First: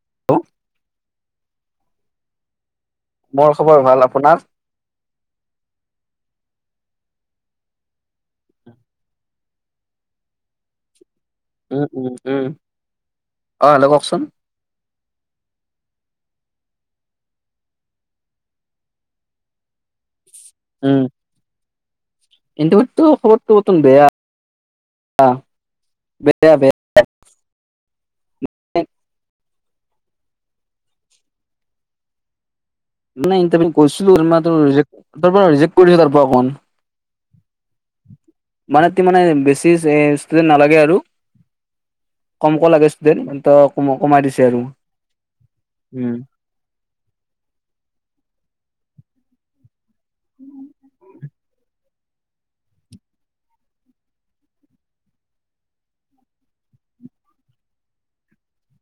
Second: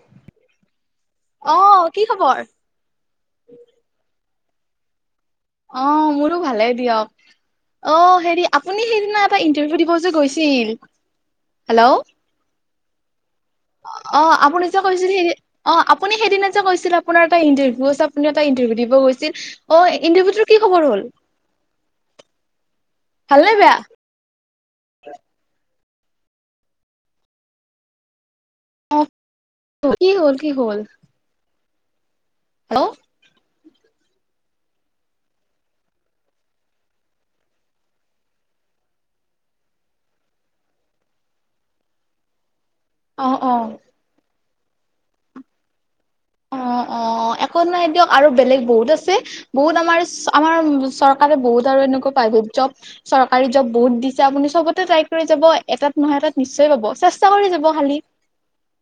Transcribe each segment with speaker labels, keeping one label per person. Speaker 1: [unintelligible]
Speaker 2: অ' কি খবৰ।
Speaker 1: মোৰ খবৰ ভাল, আপোনাৰ।
Speaker 2: অ' মোৰো ভালেই দিয়ক। অ' হেৰি আপুনি সেইদিনা এটা ইণ্টাৰভিউ দিব যে গৈছিল
Speaker 1: উম
Speaker 2: হেল্ল'
Speaker 1: উম- উম। অ হেল্ল' কওকচোন।
Speaker 2: অ' আপুনি যে কৈছিল সেই, অ' আপুনি সেইদিনা যে কৈছিল আপোনাৰ এটা ইণ্টাৰভিউ আছে, আপুনি এটা ইণ্টাৰভিউ দিব গৈছিল, অ' ইন্টাৰভিউটোৰ কি খবৰ হ'ল।
Speaker 1: ইণ্টাৰভিউটো
Speaker 2: ভাল নে
Speaker 1: খবৰটো টোন বেয়া আ। বেয়া-বেয়া।
Speaker 2: অঁ, কি হ'ল- কি হ'ল। হেল্ল'
Speaker 1: নাই ইণ্টাৰভিউ গৈছিলোঁ যেনিবা তোৰ ৰিজেক্ত, তাৰ পৰা ৰিজেক্ট কৰিলে তাৰ পৰা [unintelligible] মানে কি মানে বেছি ষ্টুডেন্ট নালাগে আৰু, কম ক লাগে
Speaker 2: অ
Speaker 1: ষ্টুডেন্ট,
Speaker 2: অ
Speaker 1: এইটো কমাই দিছে আৰু। উম।
Speaker 2: অ' অ'একো নাই দিয়ক আৰু বেলেগ বহুত আছে বহুত আমাৰ আমাৰ চৰকাৰে বহুত আৰু এনেকুৱা প্ৰাইভেট যব চৰকাৰী জব বহুত দিচে আপুনি চবতে ট্ৰাই কৰি যাব, এটাত নহয় এটাত নিশ্চয় পাব, চেছ স্তা কৰি যাব খালি।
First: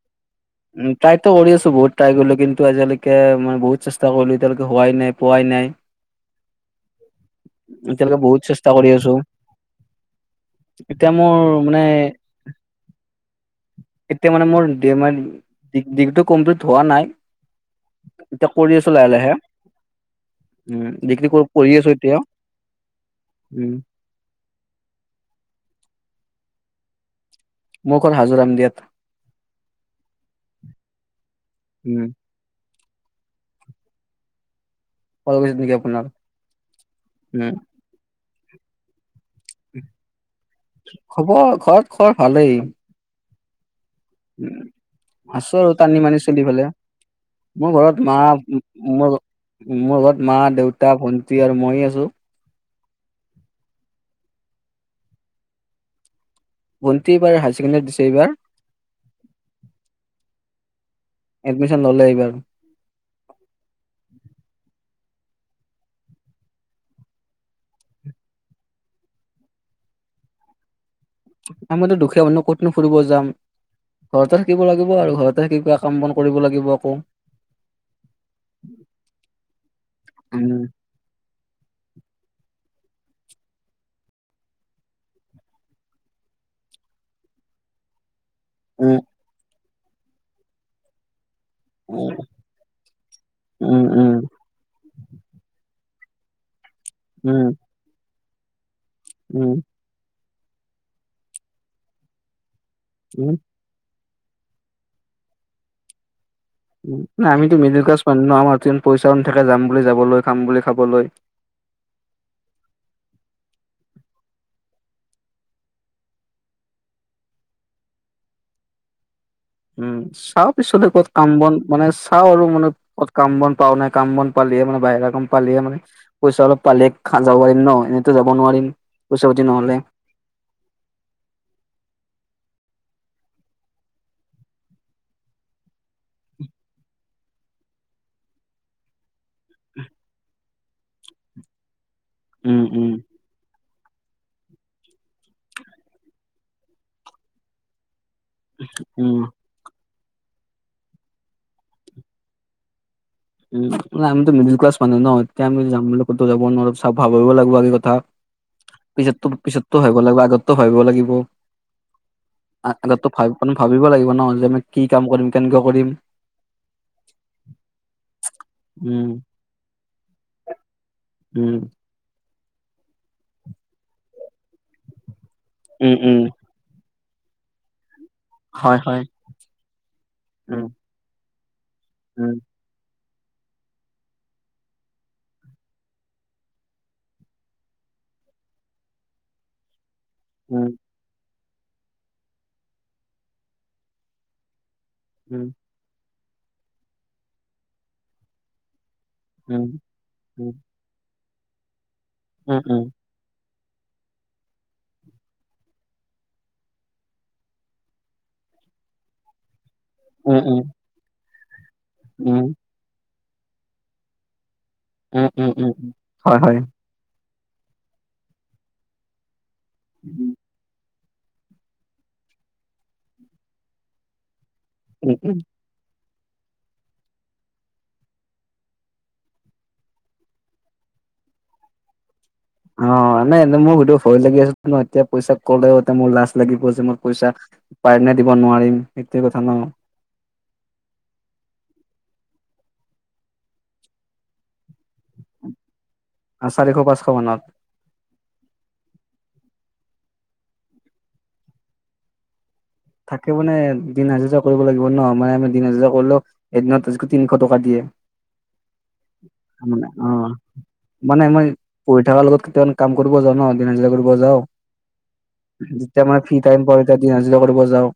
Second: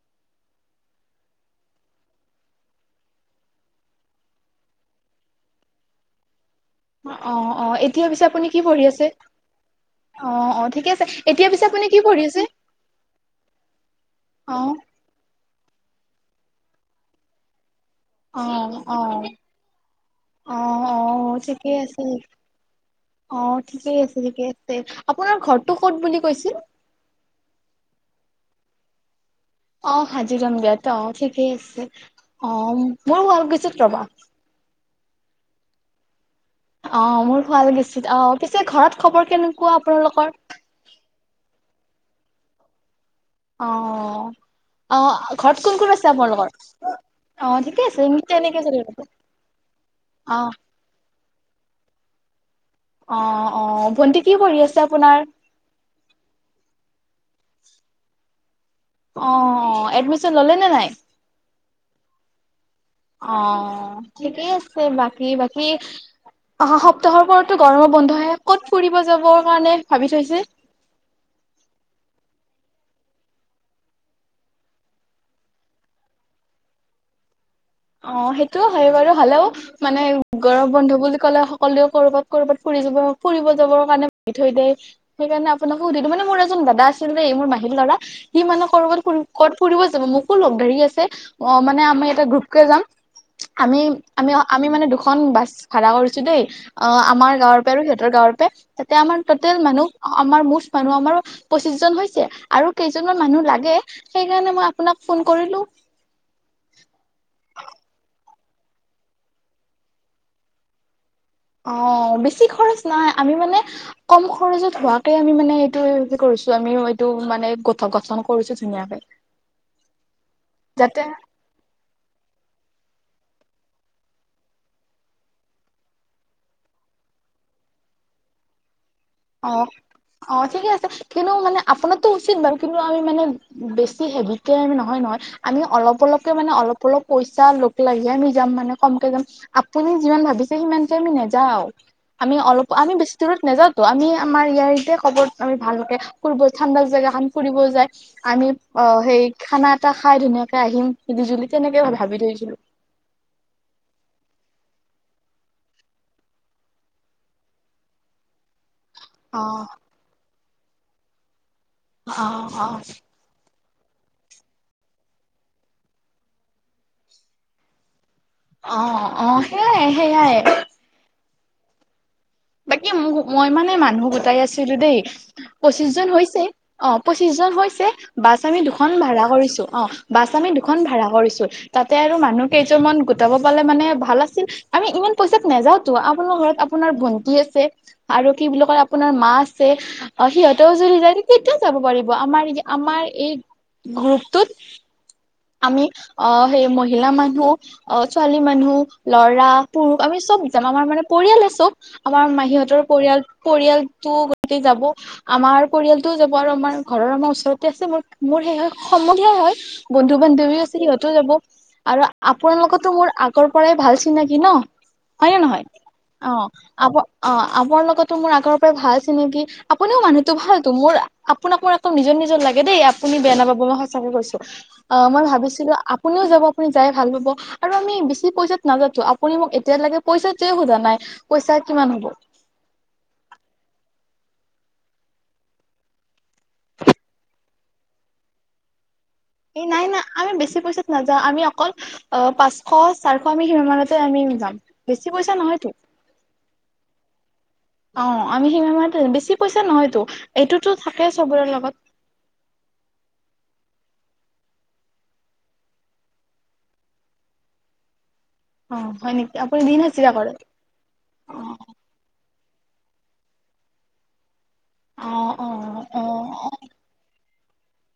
Speaker 1: [inaudible] উম ট্ৰাই তো কৰি আছো বহুত ট্ৰাই কৰিলো কিন্তু আজিলৈকে মই বহুত চেষ্টা কৰিলো এতিয়ালৈকে হোৱাই নাই, পোৱাই নাই।
Speaker 2: অ' অ' এতিয়া
Speaker 1: এতিয়ালৈকে
Speaker 2: পিছে
Speaker 1: বহুত
Speaker 2: আপুনি কি
Speaker 1: চেষ্টা
Speaker 2: পঢ়ি
Speaker 1: কৰি
Speaker 2: আছে।
Speaker 1: আছো
Speaker 2: অ' অ' ঠিকে আছে,
Speaker 1: মোৰ
Speaker 2: এতিয়া পিছে
Speaker 1: মানে
Speaker 2: আপুনি কি পঢ়ি আছে।
Speaker 1: এতিয়া মানে
Speaker 2: অ
Speaker 1: মোৰ [unintelligible] ডিগ্ৰীটো কমপ্লিট হোৱা নাই।
Speaker 2: অ
Speaker 1: এতিয়া কৰি আছো
Speaker 2: অ
Speaker 1: লাহে-লাহে,
Speaker 2: অ
Speaker 1: উম
Speaker 2: অ
Speaker 1: ডিগ্ৰী
Speaker 2: ঠিকে
Speaker 1: পঢ়ি আছো
Speaker 2: আছে
Speaker 1: এতিয়া।
Speaker 2: অ'
Speaker 1: উম,
Speaker 2: ঠিকেই আছে- ঠিকেই আছে, আপোনাৰ ঘৰটো ক'ত বুলি কৈছিল?
Speaker 1: মোৰ ঘৰ হাজো ৰামদিয়াত।
Speaker 2: অ' হাজোৰাম দিয়াত, অ' ঠিকেই আছে
Speaker 1: উম,
Speaker 2: অ'। মোৰ শুৱালকুছিত ৰ'বা।
Speaker 1: শুৱালকুছিত নিকি আপোনাৰ।
Speaker 2: অ' মোৰ
Speaker 1: উম,
Speaker 2: শুৱালকুছিত অঁ, পিছে ঘৰত খবৰ কি
Speaker 1: খবৰ ঘৰত খৰ ভালেই।
Speaker 2: অ
Speaker 1: উম,
Speaker 2: আহ
Speaker 1: আছো
Speaker 2: ঘৰত
Speaker 1: আৰু
Speaker 2: কোন কোন
Speaker 1: টানি
Speaker 2: আছে
Speaker 1: মানি চলি
Speaker 2: আপমনালোকৰ
Speaker 1: পেলাই,
Speaker 2: অ
Speaker 1: মোৰ
Speaker 2: ঠিকয়া
Speaker 1: ঘৰত
Speaker 2: আছে
Speaker 1: মা
Speaker 2: সিতে এনেকে চ
Speaker 1: মোৰ মোৰ ঘৰত মা দেউতা ভন্টি আৰু মই আছো।
Speaker 2: অ অ ভণ্টি কি কৰি আছে আপোনাৰ?
Speaker 1: ভণ্টি এইবাৰ হায়াৰ ছেকেণ্ডোৰী দিছে এইবাৰ
Speaker 2: অ এডমিশ্যন ললে নে নাই
Speaker 1: এডমিশ্যন ল'লে এইবাৰ।
Speaker 2: অ ঠিকেই আছে বাকী বাকী। অহা সপ্তাহৰ পৰাৰতো গৰমৰ বন্ধহে ক'ত ফুৰিব যাব কাৰণে ভাবি থৈছে
Speaker 1: আমাৰো দুখীয়া মানুহ ক'তনো ফুৰিব যাম। ঘৰতে থাকিব লাগিব আৰু ঘৰতে থাকি কা কাম বন কৰিব লাগিব আকৌ
Speaker 2: অ সেইটোও হয় বাৰু হ'লেও মানে
Speaker 1: উম,
Speaker 2: গৰম বন্ধু বুলি কলে সকললেও কৰবাত কৰ'বাত ফুৰি যাব। ফুৰিব যাবৰ কাৰণে থৈ দ সেইকাৰণে আপোনাকো সুধিলো মানে মোৰ এজন দাদা আছিল দেই মোৰ মাহীৰ ল'ৰা। সি মানে
Speaker 1: উম,
Speaker 2: কৰবাত ক'ত ফুৰিব যাব মোকো লগ ধাৰি আছে অ মানে আমাৰ
Speaker 1: উম,
Speaker 2: এটা গ্ৰুপ যাম আমি
Speaker 1: উম, উম,
Speaker 2: আমি আমি মানে দুখন বাছ ভা়ড়া কৰিছো দেই। অ আমাৰ
Speaker 1: উম,
Speaker 2: গাঁৱৰ পৰা আৰু সিহতৰ গাঁৱৰ পৰা তাতে আমাৰ
Speaker 1: উম,
Speaker 2: টটেল মানুহ আমাৰ মুচ মানুহ আমাৰো পঁচিশ জন হৈছে আৰু কেইজনমান
Speaker 1: উম।
Speaker 2: মানুহ লাগে। সেইকাৰণে মই আপোনাক ফোন কৰিলো।
Speaker 1: ন আমিতো মিডিল ক্লাছ মান ন আমাৰ পইচাও নাথাকে যাম বুলি যাবলৈ খাম বুলি খাবলৈ
Speaker 2: অ বেছি খৰচ নাই আমি মানে কম খৰচত হোৱাকে আমি মানে এইটো কৰিছো। ছ আমিও এইটো মানে গোথ গঠন কৰিছো ধুনীয়াকে
Speaker 1: উম চাও পিছত
Speaker 2: যাতে
Speaker 1: ক'ত কাম বন মানে চাওঁ আৰু মানে। ক'ত কাম বন পাও নাই কাম বন পালিয়হে মানে বাহিৰা কাম পালিয়ে মানে পইচা অলপ পালিয়ে খ যাব পাৰিম ন এ যাব নোৱাৰিম। পইচা পাতি
Speaker 2: অ
Speaker 1: নহলে
Speaker 2: অ ঠিকে আছে কিন্তু মানে আপোনাৰটো উচিত বাৰু কিন্তু আমি মানে বেছি হেভিকে আমি নহয় নহয় আমি অলপ অলপকে মানে অলপ অলপ পইচা লগ লাগে আমি যাম মানে কমকে যাম আপুনি যিমান ভাবিছে সিমানকে আমি নাযাওঁ আওঁ- আমি
Speaker 1: উম
Speaker 2: অলপ
Speaker 1: উম
Speaker 2: আমি বেছি দূৰত নাযাওঁ। ত' আমি আমাৰ ইয়াৰতে ক'ব আমি ভালকে ফুৰিব ঠাণ্ডা জেগা খান ফুৰিব যায়। আমি অ
Speaker 1: উম
Speaker 2: সেই খানাত চা খাই ধুনীয়াকে আহিম মিলি জুলি তেনেকে মই ভাবি থৈছিলো।
Speaker 1: উ ন আমিতো মিডিল ক্লাছ মানুহ ন এতিয়া আমি যাম বুলি ক'তও যাব নোৱাৰো চব ভাবিব লাগিব চব কথা পিছতো
Speaker 2: অ
Speaker 1: পিছতটো ভিব লাগিব আগতো ভাবিব লাগিব।
Speaker 2: অ অ।
Speaker 1: আগতো ভাব মানে ভাবিব লাগিব ন যে মই কি কাম কৰিম কেনেকে কৰিম
Speaker 2: অ
Speaker 1: উম
Speaker 2: অ সেইয়াই সেইয়াই
Speaker 1: উম
Speaker 2: বাকী মোৰ মই মানে মানুহ গোটাই আছিলো দেই পঁচিশ
Speaker 1: উম
Speaker 2: জন
Speaker 1: উম
Speaker 2: হৈছে অ পঁচিশ জন হৈছে বাছ আমি
Speaker 1: হয়
Speaker 2: দুখন
Speaker 1: হয়
Speaker 2: ভাড়া কৰিছো অ বাছ আমি
Speaker 1: উম
Speaker 2: দুখন ভাড়া কৰিছো। তাতে আৰু মানুহ কেইজনমান গোটাব পালে মানে ভাল আছিল আমি ইমান পইচাত নাযাওতো আপোনাৰ ঘৰত আপোনাৰ ভন্টি কি আছে আৰু কি বুলি কয় আপোনাৰ মা আছে অ সিহঁতেও যদি জাই তেতিয়া যাব পাৰিব আমাৰ আমাৰ এই গ্ৰুপটোত আমি অ সেই মহিলা মানুহ অ ছোৱালী মানুহ ল'ৰা পুৰুষ আমি চব যাম আমাৰ মানে। পৰিয়ালেই চব আমাৰ মাহীহঁতৰ পৰিয়াল পৰিয়ালটো গতে যাব আমাৰ পৰিয়ালটোও যাব আৰু আমাৰ ঘৰৰ আমাৰ ওচৰতে আছে ম মোৰ। সমনিয়াই হয় বন্ধু বান্ধৱী আছে সিহঁতও যাব। আৰু আপোনালোকতো মোৰ আগৰ পৰাই ভাল চিনাকি ন হয় নে নহয়
Speaker 1: হয়, হয়।
Speaker 2: অ। আপ আপোনাৰ লগতো মোৰ আগৰ পৰাই ভাল চিনাকি আপুনিও
Speaker 1: উ,
Speaker 2: মানুহতটো ভালো মোৰ। আপোনাক মোৰ একো নিজৰ নিজৰ লাগে দেই আপুনি বেয়া নাপাব মই সঁচাকে কৈছো আহ
Speaker 1: উ,
Speaker 2: মই
Speaker 1: উ।
Speaker 2: ভাবিছিলো। কোনেও যাব আপুনি যাই ভাল পাব আৰু আমি বেছি পইচাত নাজাতো আপুনি মোক এতিয় লাগে পইচা টোৱে সোধা নাই। পইচা কিমান হ'ব।
Speaker 1: অ নাই মোৰ সেইটো ভয় লাগি আছে এতিয়া পইচা কলেও মোৰ লাজ লাগিব যে মোৰ পইচা। পাৰিম নে দিব নোৱাৰিম। সেইটোৱে কথা ন।
Speaker 2: এই নাই নাই আমি বেছি। পইচাত নাযাওঁ আমি অকল অ পাঁচশ চাৰিশ আমি সিমানতে আমি যাম। বেছি পইচা নহয়তো
Speaker 1: আৰু চাৰিশ-পাঁচশ মানত
Speaker 2: অ। আমি সিম মাহ বেছি পইচা নহয়তো এইটোতো থাকে চবৰেৰ লগত।
Speaker 1: থাকে মানে দিন হাজাৰ কৰিব লাগিব ন মানে আমি দিন হাজাৰ কৰিলেও এদিনত তিনিশ চাৰিশ টকা দিয়ে।
Speaker 2: অ হয় নেকি আপুনি দিন
Speaker 1: মানে অ
Speaker 2: হাজিৰা কৰে
Speaker 1: মানে মই
Speaker 2: অ
Speaker 1: পঢ়ি থকাৰ লগত। কাম কৰিব যাওঁ ন দিন হাজিৰা কৰিব যাওঁ
Speaker 2: অ', অ',
Speaker 1: যেতিয়া মানে ফ্ৰী
Speaker 2: অ',
Speaker 1: টাইম পাও তেতিয়ান কৰিব যাও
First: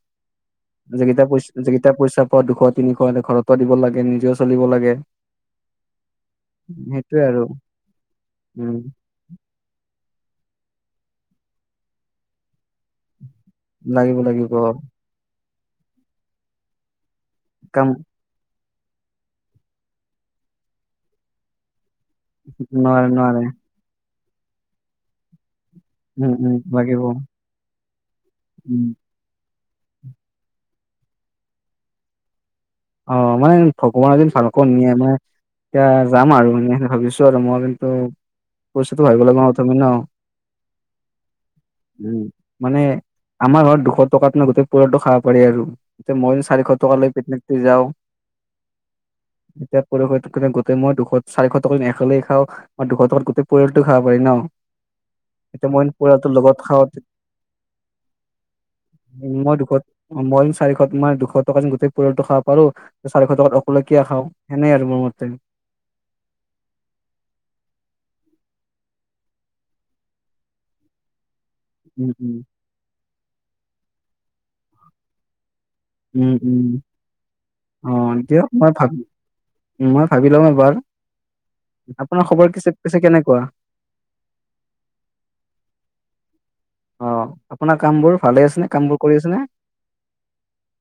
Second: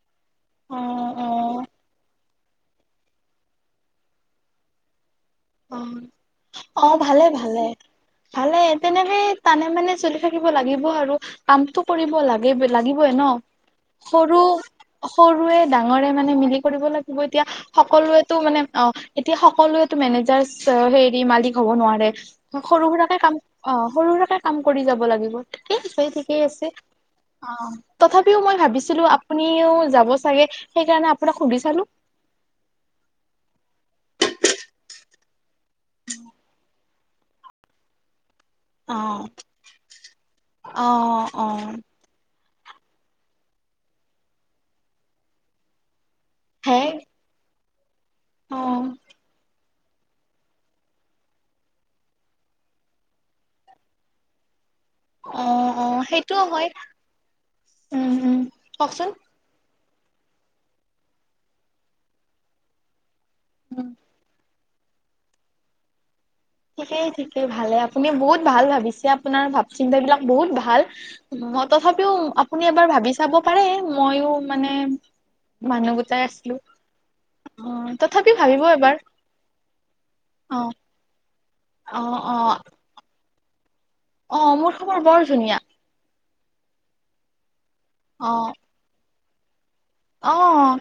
Speaker 1: যি কেতা
Speaker 2: অ',
Speaker 1: যি পইচা। দুশ তিনিশ এ ঘৰতো দিব লাগে নিজেও চলিব লাগে।
Speaker 2: অ অ ভালে
Speaker 1: সেইটোয়ে আৰু
Speaker 2: ভালে ভালে
Speaker 1: উম
Speaker 2: তেনেকে টানে মানে চল। থাকিব লাগিব আৰু কামতটো কৰিব লাগে লাগিবইে ন।
Speaker 1: লাগিব
Speaker 2: সৰু
Speaker 1: লাগিব
Speaker 2: সৰুৱে ডাঙ মানে মিলি কৰিব লাগিব এতিয়া
Speaker 1: কাম
Speaker 2: সকলোৱেতো মানে অ এতিয়া সকলোৱো মেনেজ। হেৰি মালিক হ'ব নোৱাৰে সৰু
Speaker 1: নোৱাৰে
Speaker 2: সুৰাকে কাম
Speaker 1: নোৱাৰে
Speaker 2: অ সৰু সু। এটা কাম কৰি যাব লাগিব। কি
Speaker 1: উম
Speaker 2: ঠিকেই
Speaker 1: উম
Speaker 2: আছে
Speaker 1: লাগিব
Speaker 2: অ তথাপিও মই
Speaker 1: উম
Speaker 2: ভাবিছিলো আপুনি। আও যাব চাগে সেইকাৰণে আপোনাক সুধি চালো।
Speaker 1: অ মানে ভগৱানৰ এদিন চালক নিয়ে মানে। এতিয়া যাম আৰু এনে ভাবিছো আৰু মই কিন্তু। পছটো ভাইব
Speaker 2: অ'।
Speaker 1: লাগিব ন
Speaker 2: অ', অ'।
Speaker 1: উম। মানে আমাৰ ঘৰত দুশ টকাত নে গোটেই পৰিয়ালটো খাব পাৰি আৰু এতিয়া মই চাৰিশ টকা লৈ পিকনিকটো যাওঁ।
Speaker 2: অহ
Speaker 1: এতিয়া পৰি গোটেই মই দুশ চাৰিশ টকাত একলগ খাওঁ আৰু দুশ টকাত গোটেই পৰিয়ালটো খাব পাৰি ন। এতিয়া
Speaker 2: অ',
Speaker 1: মইন
Speaker 2: অ',
Speaker 1: পৰিয়ালটো
Speaker 2: সেইটোও
Speaker 1: লগত
Speaker 2: হয়,
Speaker 1: খাও
Speaker 2: উম, উম, কওকচোন।
Speaker 1: উ মই দুখত অ মই চাৰিশ মানে দুশ টকা যেন গোটেই পৰিয়ালটো খাব পাৰো চাৰিশ টকাত অকললেকে
Speaker 2: উম,
Speaker 1: কিয় খাওঁ। সেনেই আৰু মোৰ মতে।
Speaker 2: ঠিকেই ঠিকেই ভালে আপুনি বহুত ভাল ভাবিছে আপোনাৰ ভাব চিন্তাবলাক বহুত ভাল। ম তথাপিও
Speaker 1: উম উম
Speaker 2: আপুনি এবাৰ ভাবি চাব পাৰে মইয়ো মানে। মানুহ গোটাই
Speaker 1: উম
Speaker 2: আছিলো।
Speaker 1: উম অ দিয়ক মই ভাব মই ভাবি লম
Speaker 2: অ',
Speaker 1: এবাৰ।
Speaker 2: অ',
Speaker 1: আপোনাৰ
Speaker 2: অ'।
Speaker 1: খবৰছে পিছে কেনেকুৱা।
Speaker 2: অ মোৰ খবৰ বৰ ধুনীয়া।
Speaker 1: অ আপোনাৰ কাম বোৰ ভালে
Speaker 2: অ'।
Speaker 1: আছেনে কাম বোৰ কৰি আছেনে।
Speaker 2: অ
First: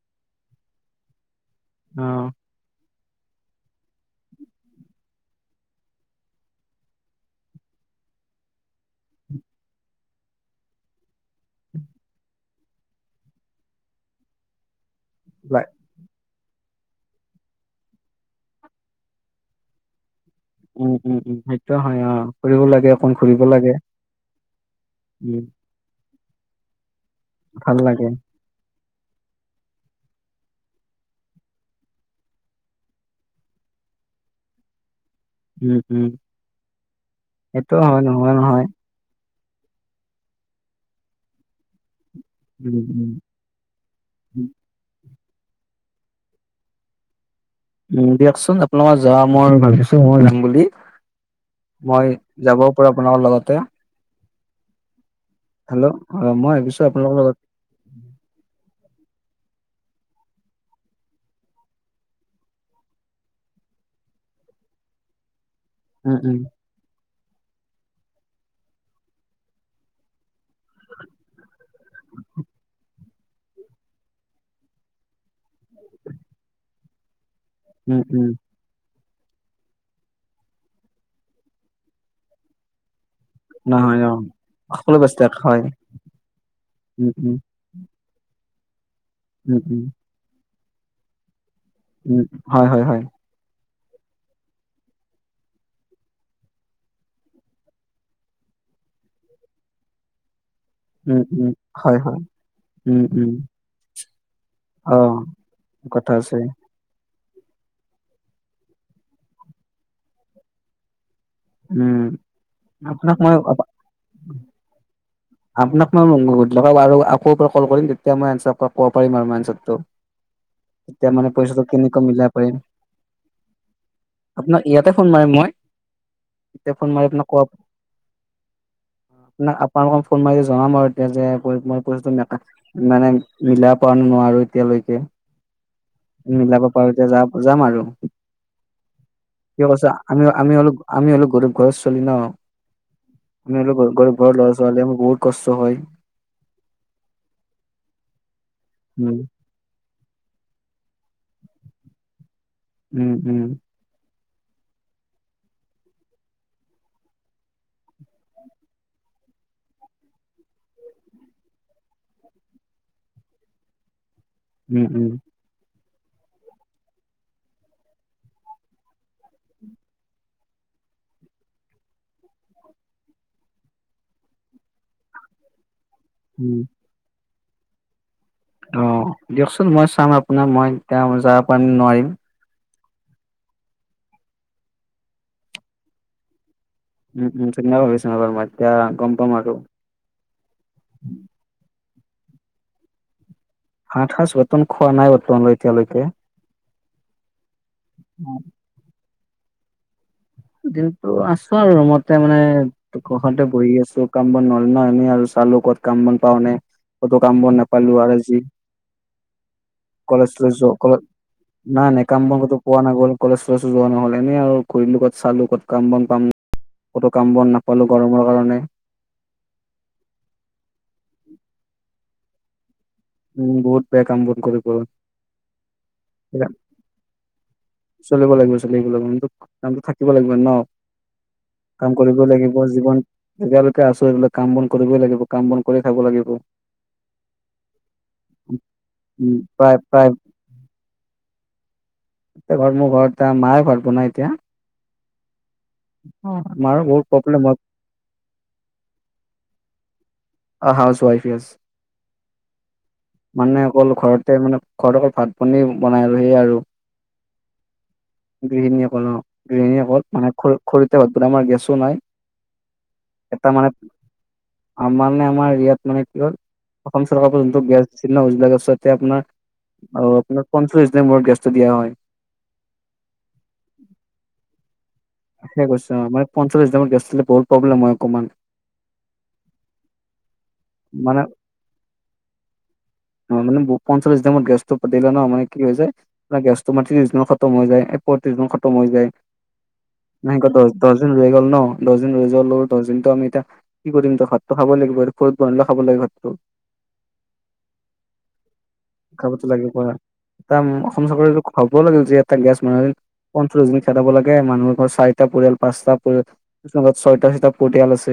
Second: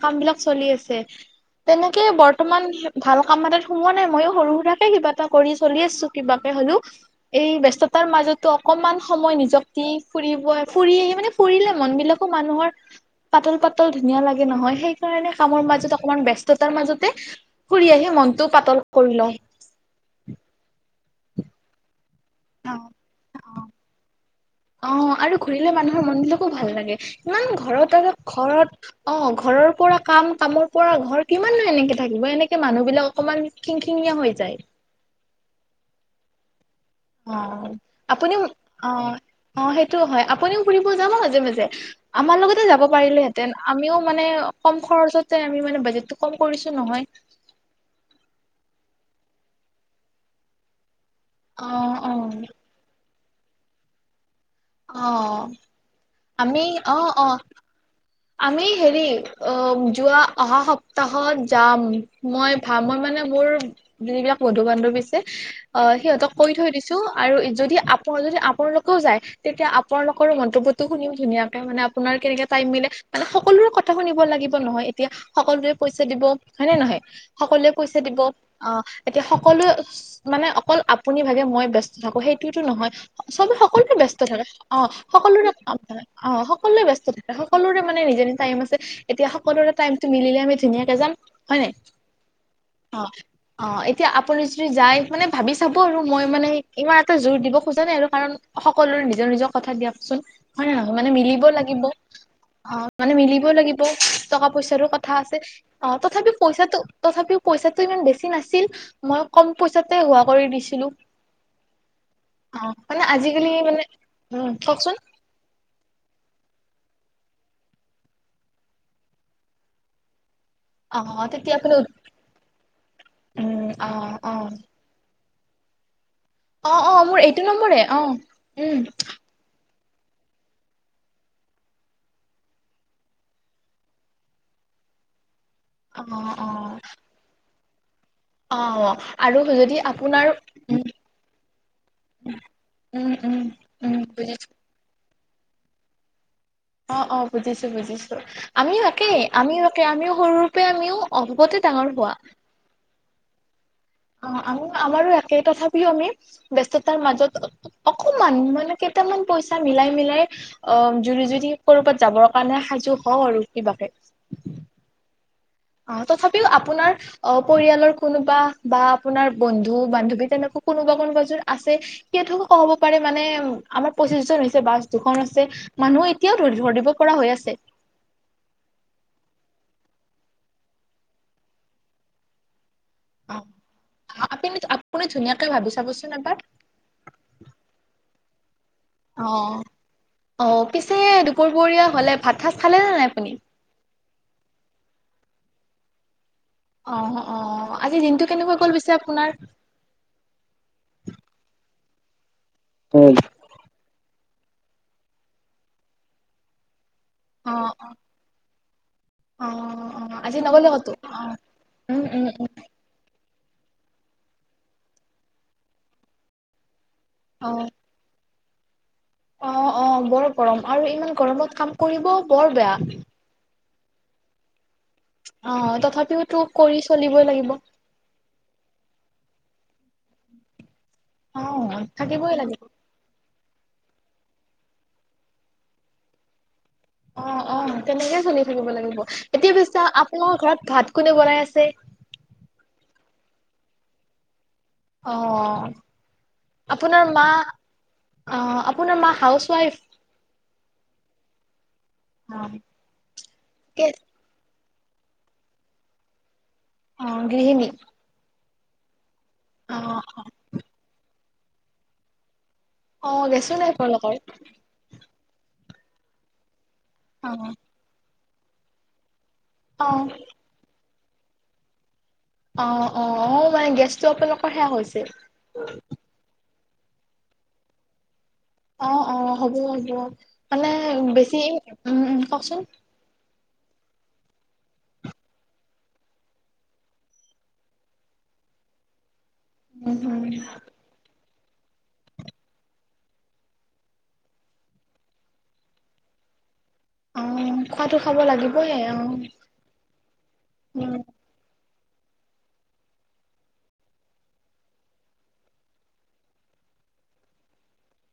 Speaker 2: কাম বিলাক চলি আছে তেনেকে
Speaker 1: অ
Speaker 2: বৰ্তমান ভাল কাম এটাত সোমোৱা। মইয়ো সৰু সুৰাকে কিবা এটা কৰি চলি আছো কিবাকে হলেও এই ব ব্যস্ততাৰ মাজতো অকনমান। সময় নিজ দি ফুৰিব ফুৰি আহি মানে ফুৰিলে মন বিলাকো মানুহৰ পাতল পাত। ধুনীয়া লাগে নহয় সেই কাৰণে কামৰ
Speaker 1: লাই
Speaker 2: মাজত অকণমান ব্যস্ত। তাৰ মাজতে ফুৰি আহি মনটো পাতল কৰি লয়।
Speaker 1: উম উম উম সেইটোয় হয় অ কৰিব লাগে অকণ ঘুৰিব লাগে।
Speaker 2: অ আৰু
Speaker 1: উম
Speaker 2: ঘূৰিলে মানুহৰ মনবিলাকো ভাল লাগে ইমান
Speaker 1: ভাল
Speaker 2: ঘৰত
Speaker 1: লাগে
Speaker 2: অলপ ঘৰত। অ ঘৰৰ পৰা কাম কামৰ পৰা ঘৰ কিমানন এনেকে থাকিব এনেকে মানুহ বিলাক অকমান থিংকিং। হৈ যায়।
Speaker 1: উম উম।
Speaker 2: অ
Speaker 1: সেইটো হয় নহয়
Speaker 2: আপুনি
Speaker 1: নহয়
Speaker 2: অ। অ সেইটো হয় আপুনিও ফুৰিব যাও মাজে মাজে আমাৰ লগতে
Speaker 1: উম
Speaker 2: যাব
Speaker 1: উম
Speaker 2: পাৰিলেহেঁতেন আমিও মানে কম খৰচত- আমি মানে বাজেটটো কম কৰিছো নহয়।
Speaker 1: উ দিয়কচোন আপোনাৰ ম যোৱা মই ভাবিছো মই যাম বুলি।
Speaker 2: অ',
Speaker 1: মই
Speaker 2: অ',
Speaker 1: যাবও পৰা আপোনাৰ লগতে।
Speaker 2: অ',
Speaker 1: হেল্ল' অ মই
Speaker 2: আমি
Speaker 1: ভাবিছো
Speaker 2: অ',
Speaker 1: আপোনালোকৰ
Speaker 2: অ',
Speaker 1: লগত
Speaker 2: আমি হেৰি অ যোৱা অহা সপ্তাহত যাম মই ভ মই মানে মোৰ যিবিলাক বন্ধু বান্ধৱীছে অ
Speaker 1: উম
Speaker 2: সিহঁতক
Speaker 1: উম
Speaker 2: কৈ থৈ দিছো। আৰু যদি আপ যদি আপোনালোকেও যায় তেতিয়া আপোনালোকৰো মন্তব্যটো শুনি ধুনীয়াকে মানে আপোনাৰ কেগ টাইম মিলে, মানে সকলোৰে কথা শুনিব লাগিব নহয় এতিয়া সকলোৰে পইচা দিব হয়ে নে নহয় সকলোৱে পইচা
Speaker 1: উম
Speaker 2: দিব
Speaker 1: উম
Speaker 2: অ এতিয়া সকলোৱ মানে অকল আপুনি ভাগে মই বস্ত থাকো সেইটোয়ো নহয়। চবে সকলোৰে
Speaker 1: নহয় অ
Speaker 2: ব্যস্ত থাকে অ
Speaker 1: সকলো ব্যস্ত
Speaker 2: সকলোৰে
Speaker 1: হয়
Speaker 2: কামাক অ সকলোৱে ব্যস্ত
Speaker 1: উম
Speaker 2: থাকে
Speaker 1: উম
Speaker 2: সকলোৰে। মানে নিজে নি টাইম আছে এতিয়া
Speaker 1: উম
Speaker 2: সকলোৰে টাইমটো মিলে আমি ধুনীয়াকে যাম। হয় নাই
Speaker 1: উ হয় হয়
Speaker 2: অ
Speaker 1: হয়।
Speaker 2: অ এতিয়া আপুনি যদি যায় মানে ভাবি চাব আৰু মই মানে ইমান এটা জোৰ দিব খোজা নাই আৰু কাৰণ সকলোৰে নিজৰ নিজৰ কথা দিয়কচোন হয় নহয় মানে
Speaker 1: উম
Speaker 2: মিলিব
Speaker 1: উম
Speaker 2: লাগিব
Speaker 1: হয় হয়
Speaker 2: অ
Speaker 1: উম
Speaker 2: মানে
Speaker 1: উম
Speaker 2: মিলিব লাগিব টকা পইচাৰো
Speaker 1: অ
Speaker 2: কথা আছে অ
Speaker 1: কথা
Speaker 2: তথাপি
Speaker 1: আছে
Speaker 2: পইচা টো তথাপিও পইচাটো ইমান বেছি নাছিল মই কম পইচাতে হোৱা কৰি দিছিলো,
Speaker 1: উম
Speaker 2: অ মানে
Speaker 1: আপোনাক মই
Speaker 2: আজিকালি মানে উ কওকচোন।
Speaker 1: আপোনাক মই মংগ কৰি লগাব আৰু আকৌ পৰা কল কৰিম তেতিয়া মই আনচাৰ ক'ব পাৰিম আৰু মই আনচাৰটো তেতিয়া
Speaker 2: অ
Speaker 1: মানে
Speaker 2: তেতিয়া
Speaker 1: পইচাটো
Speaker 2: আপুনি
Speaker 1: কেনেকৈ মিলাব পাৰিম।
Speaker 2: উম অ অ
Speaker 1: আপোনাক ইয়াতে ফোন মাৰিম মই তেতিয়া
Speaker 2: অ
Speaker 1: ফোন
Speaker 2: অ
Speaker 1: মাৰি
Speaker 2: মোৰ
Speaker 1: আপোনাক ক'ব
Speaker 2: এইটো নম্বৰে অ উম
Speaker 1: আালোক ফোন মাৰ জনাম আৰু এতিয়া যে মই পইতটো মানে মিলা পোৱা ন নোৱাৰো এতিয়
Speaker 2: অ',
Speaker 1: মিলাব পাৰো এতিয়া যাম যাম আৰু
Speaker 2: অ আৰু
Speaker 1: কিয়
Speaker 2: যদি
Speaker 1: কৈছো আমি
Speaker 2: আপোনাৰ
Speaker 1: আমি হলো
Speaker 2: উ
Speaker 1: আমি হ'লেও গৰুৰ ঘৰ ছোৱলি ন
Speaker 2: উম, উম,
Speaker 1: আমি হলেও
Speaker 2: উম,
Speaker 1: ঘৰু ঘৰ
Speaker 2: বুজিছোঁ
Speaker 1: ল'ৰা ছোৱালী আমি বহুত কষ্ট হয়
Speaker 2: অ অ বুজিছো বুজিছো আমিও একে
Speaker 1: উম
Speaker 2: আমিও একে আমিও সৰুৰূপে আমিও অভাৱতে ডাঙৰ হোৱা
Speaker 1: উম উম
Speaker 2: অ আমি আমাৰো একে তথাপিও আমি ব্যস্ততাৰ মাজত অকমান মানে কেইতি অকমান পইচা মিলাই মিলাই অ জুৰি যুদি কৰ'বাত যাবৰ কাৰণে সাজু হওঁ আৰু কিবাকে
Speaker 1: উম উম
Speaker 2: অ তথাপিও আপোনাৰ অ পৰিয়ালৰ কোনোবা বা আপোনাৰ বন্ধু বান্ধৱী তেনেক কোনোবা কোনোবাযোৰ আছে সেই হ'ব পাৰে মানে আমাৰ পঁচিশ জন হৈছে বাচ দুখন আছে মানুহ এতিয়াও
Speaker 1: উম
Speaker 2: ধৰিব পৰা হৈ আছে
Speaker 1: অ দিয়কচোন মই চাম আপোনাৰ মই এতিয়া যাব নোৱাৰিম
Speaker 2: অ আপুনি আপুনি ধুনীয়াকে ভাবি চাবচোন এবাৰ
Speaker 1: উম উম ভাবিচাম তেতিয়া গম পাম আৰু
Speaker 2: অ পিছে দুপৰবৰীয়া হলে ভাত সাজ খালে নে নাই আপুনি
Speaker 1: ভাত সাজ বৰ্তমান খোৱা নাই বৰ্তমানলৈ এতিয়ালৈকে
Speaker 2: অ অ আজি দিনটো
Speaker 1: অ
Speaker 2: কেনেকুৱা গ'ল পিছে আপোনাৰ
Speaker 1: দিনটো আছো আৰু ৰুমতে মানে
Speaker 2: অ
Speaker 1: ঘৰতে বহি আছো কাম বন নহ'লে এনেই আৰু চালো কত কাম বন পাও নাই কতো
Speaker 2: অ
Speaker 1: কামবন নাপালো আৰু যি
Speaker 2: অ
Speaker 1: কলেজ
Speaker 2: আজি নগলে ক'তো অ
Speaker 1: নাই
Speaker 2: উম
Speaker 1: নাই কাম
Speaker 2: উম
Speaker 1: বন
Speaker 2: উম
Speaker 1: কতো পোৱা নগ'ল কলেজ চলেজো যোৱা নহল এনে আৰু ঘূৰিলো ক'ত চালো ক'ত কাম বন পাম। ক'তো কাম
Speaker 2: অ
Speaker 1: বন নাপালো গৰমৰ কাৰণে।
Speaker 2: অ অ বৰ গৰম আৰু ইমান গৰমত কাম কৰিব বৰ বেয়া।
Speaker 1: উম বহুত বেয়া কাম বন কৰিব।
Speaker 2: অ তথাপিওতো কৰি চলিবই লাগিব
Speaker 1: চলিব লাগিব চলিব লাগিব কিন্তু। কামতটো থাকিব লাগিব ন
Speaker 2: অ
Speaker 1: কাম কৰিব লাগিব জীৱন। এতিয়ালৈকে আছো এইবিলাক কাম বন কৰিবই লাগিব কাম বন কৰিয়ে খাব লাগিব।
Speaker 2: অঁ অঁ। তেনেকে চলি থাকিব লাগিব
Speaker 1: উম
Speaker 2: এতিয়া
Speaker 1: প্ৰায়
Speaker 2: পিছে
Speaker 1: প্ৰায়
Speaker 2: আপোনাৰ ঘৰত ভাত কোনে বনাই আছে।
Speaker 1: এ ঘৰত মোৰ ঘৰত এ মায়ে ঘৰত বনাই এতিয়া।
Speaker 2: অ
Speaker 1: অ, আমাৰো বহুত
Speaker 2: আপোনাৰ মা
Speaker 1: প্ৰব্লেম হয়
Speaker 2: অ আপোনাৰ মা হাউচ। ৱাইফ।
Speaker 1: অ হাউচ ৱাইফ য়েছ
Speaker 2: অ
Speaker 1: মানে
Speaker 2: কে
Speaker 1: অকল ঘৰতে মানে। ঘৰত ভাত পানি বনাই আৰু সেয়াই আৰু।
Speaker 2: অ গৃহিণী।
Speaker 1: গৃহিণীসকল অ
Speaker 2: অ
Speaker 1: গৃহিণীসকল মানে খ খৰিতে ভাত বনাই আমাৰ গেছো নাই।
Speaker 2: অ
Speaker 1: এটা
Speaker 2: গেছো
Speaker 1: মানে
Speaker 2: নাই আপোনালোকৰ।
Speaker 1: মানে আমাৰ ইয়াত মানে কি হ'ল অসম
Speaker 2: অ
Speaker 1: চৰকাৰৰ পৰা গেছ চিলিণ্ডাৰ উজলা গছতে আপোনাৰ। অ আপোনাক পঞ্চলিছ দিনৰ মূৰত গেছটো দিয়া হয়।
Speaker 2: অ অ অ মানে গেছ টো আপোনালোকৰ সেয়া হৈছে।
Speaker 1: সঁচাকৈ কৈছোঁ মানে পঞ্চলিছ দিন মানত গেছটো দিলে বহুত প্ৰব্লেম হয় অকণমান।
Speaker 2: অ অ হ'ব হ'ব মানে
Speaker 1: মানে
Speaker 2: বেছি উম কওকচোন।
Speaker 1: মানে পঞ্চলিছ দিনত গেছটো দিলে ন মানে কি হৈ যায় মানে গেছটো মানে ত্ৰিছ দিনত খতম হৈ যায়। খতম হৈ যায়।
Speaker 2: উম উম
Speaker 1: নাই ক'ত দহ দহ দিন। ৰৈ গ'ল ন দহ দিন ৰৈ যোৱা লগত দহ দিনতটো আমি এতিয়া কি কৰিম ভাটটো খাব লাগিব ঘৰত বনালে খাব লাগিব ভাতটো।
Speaker 2: অঁ খোৱাটো খাব লাগিবই অ।
Speaker 1: এটা
Speaker 2: উম
Speaker 1: অসম চৰকাৰেটো খাব লাগে যে এক টাইম গেছ নাই পঞ্চজনী খেদাব লাগে মানুহ। চাৰিটা পৰিয়াল, পাঁচটা পৰিয়ালত, ছয়টা ছটা পৰিয়াল আছে।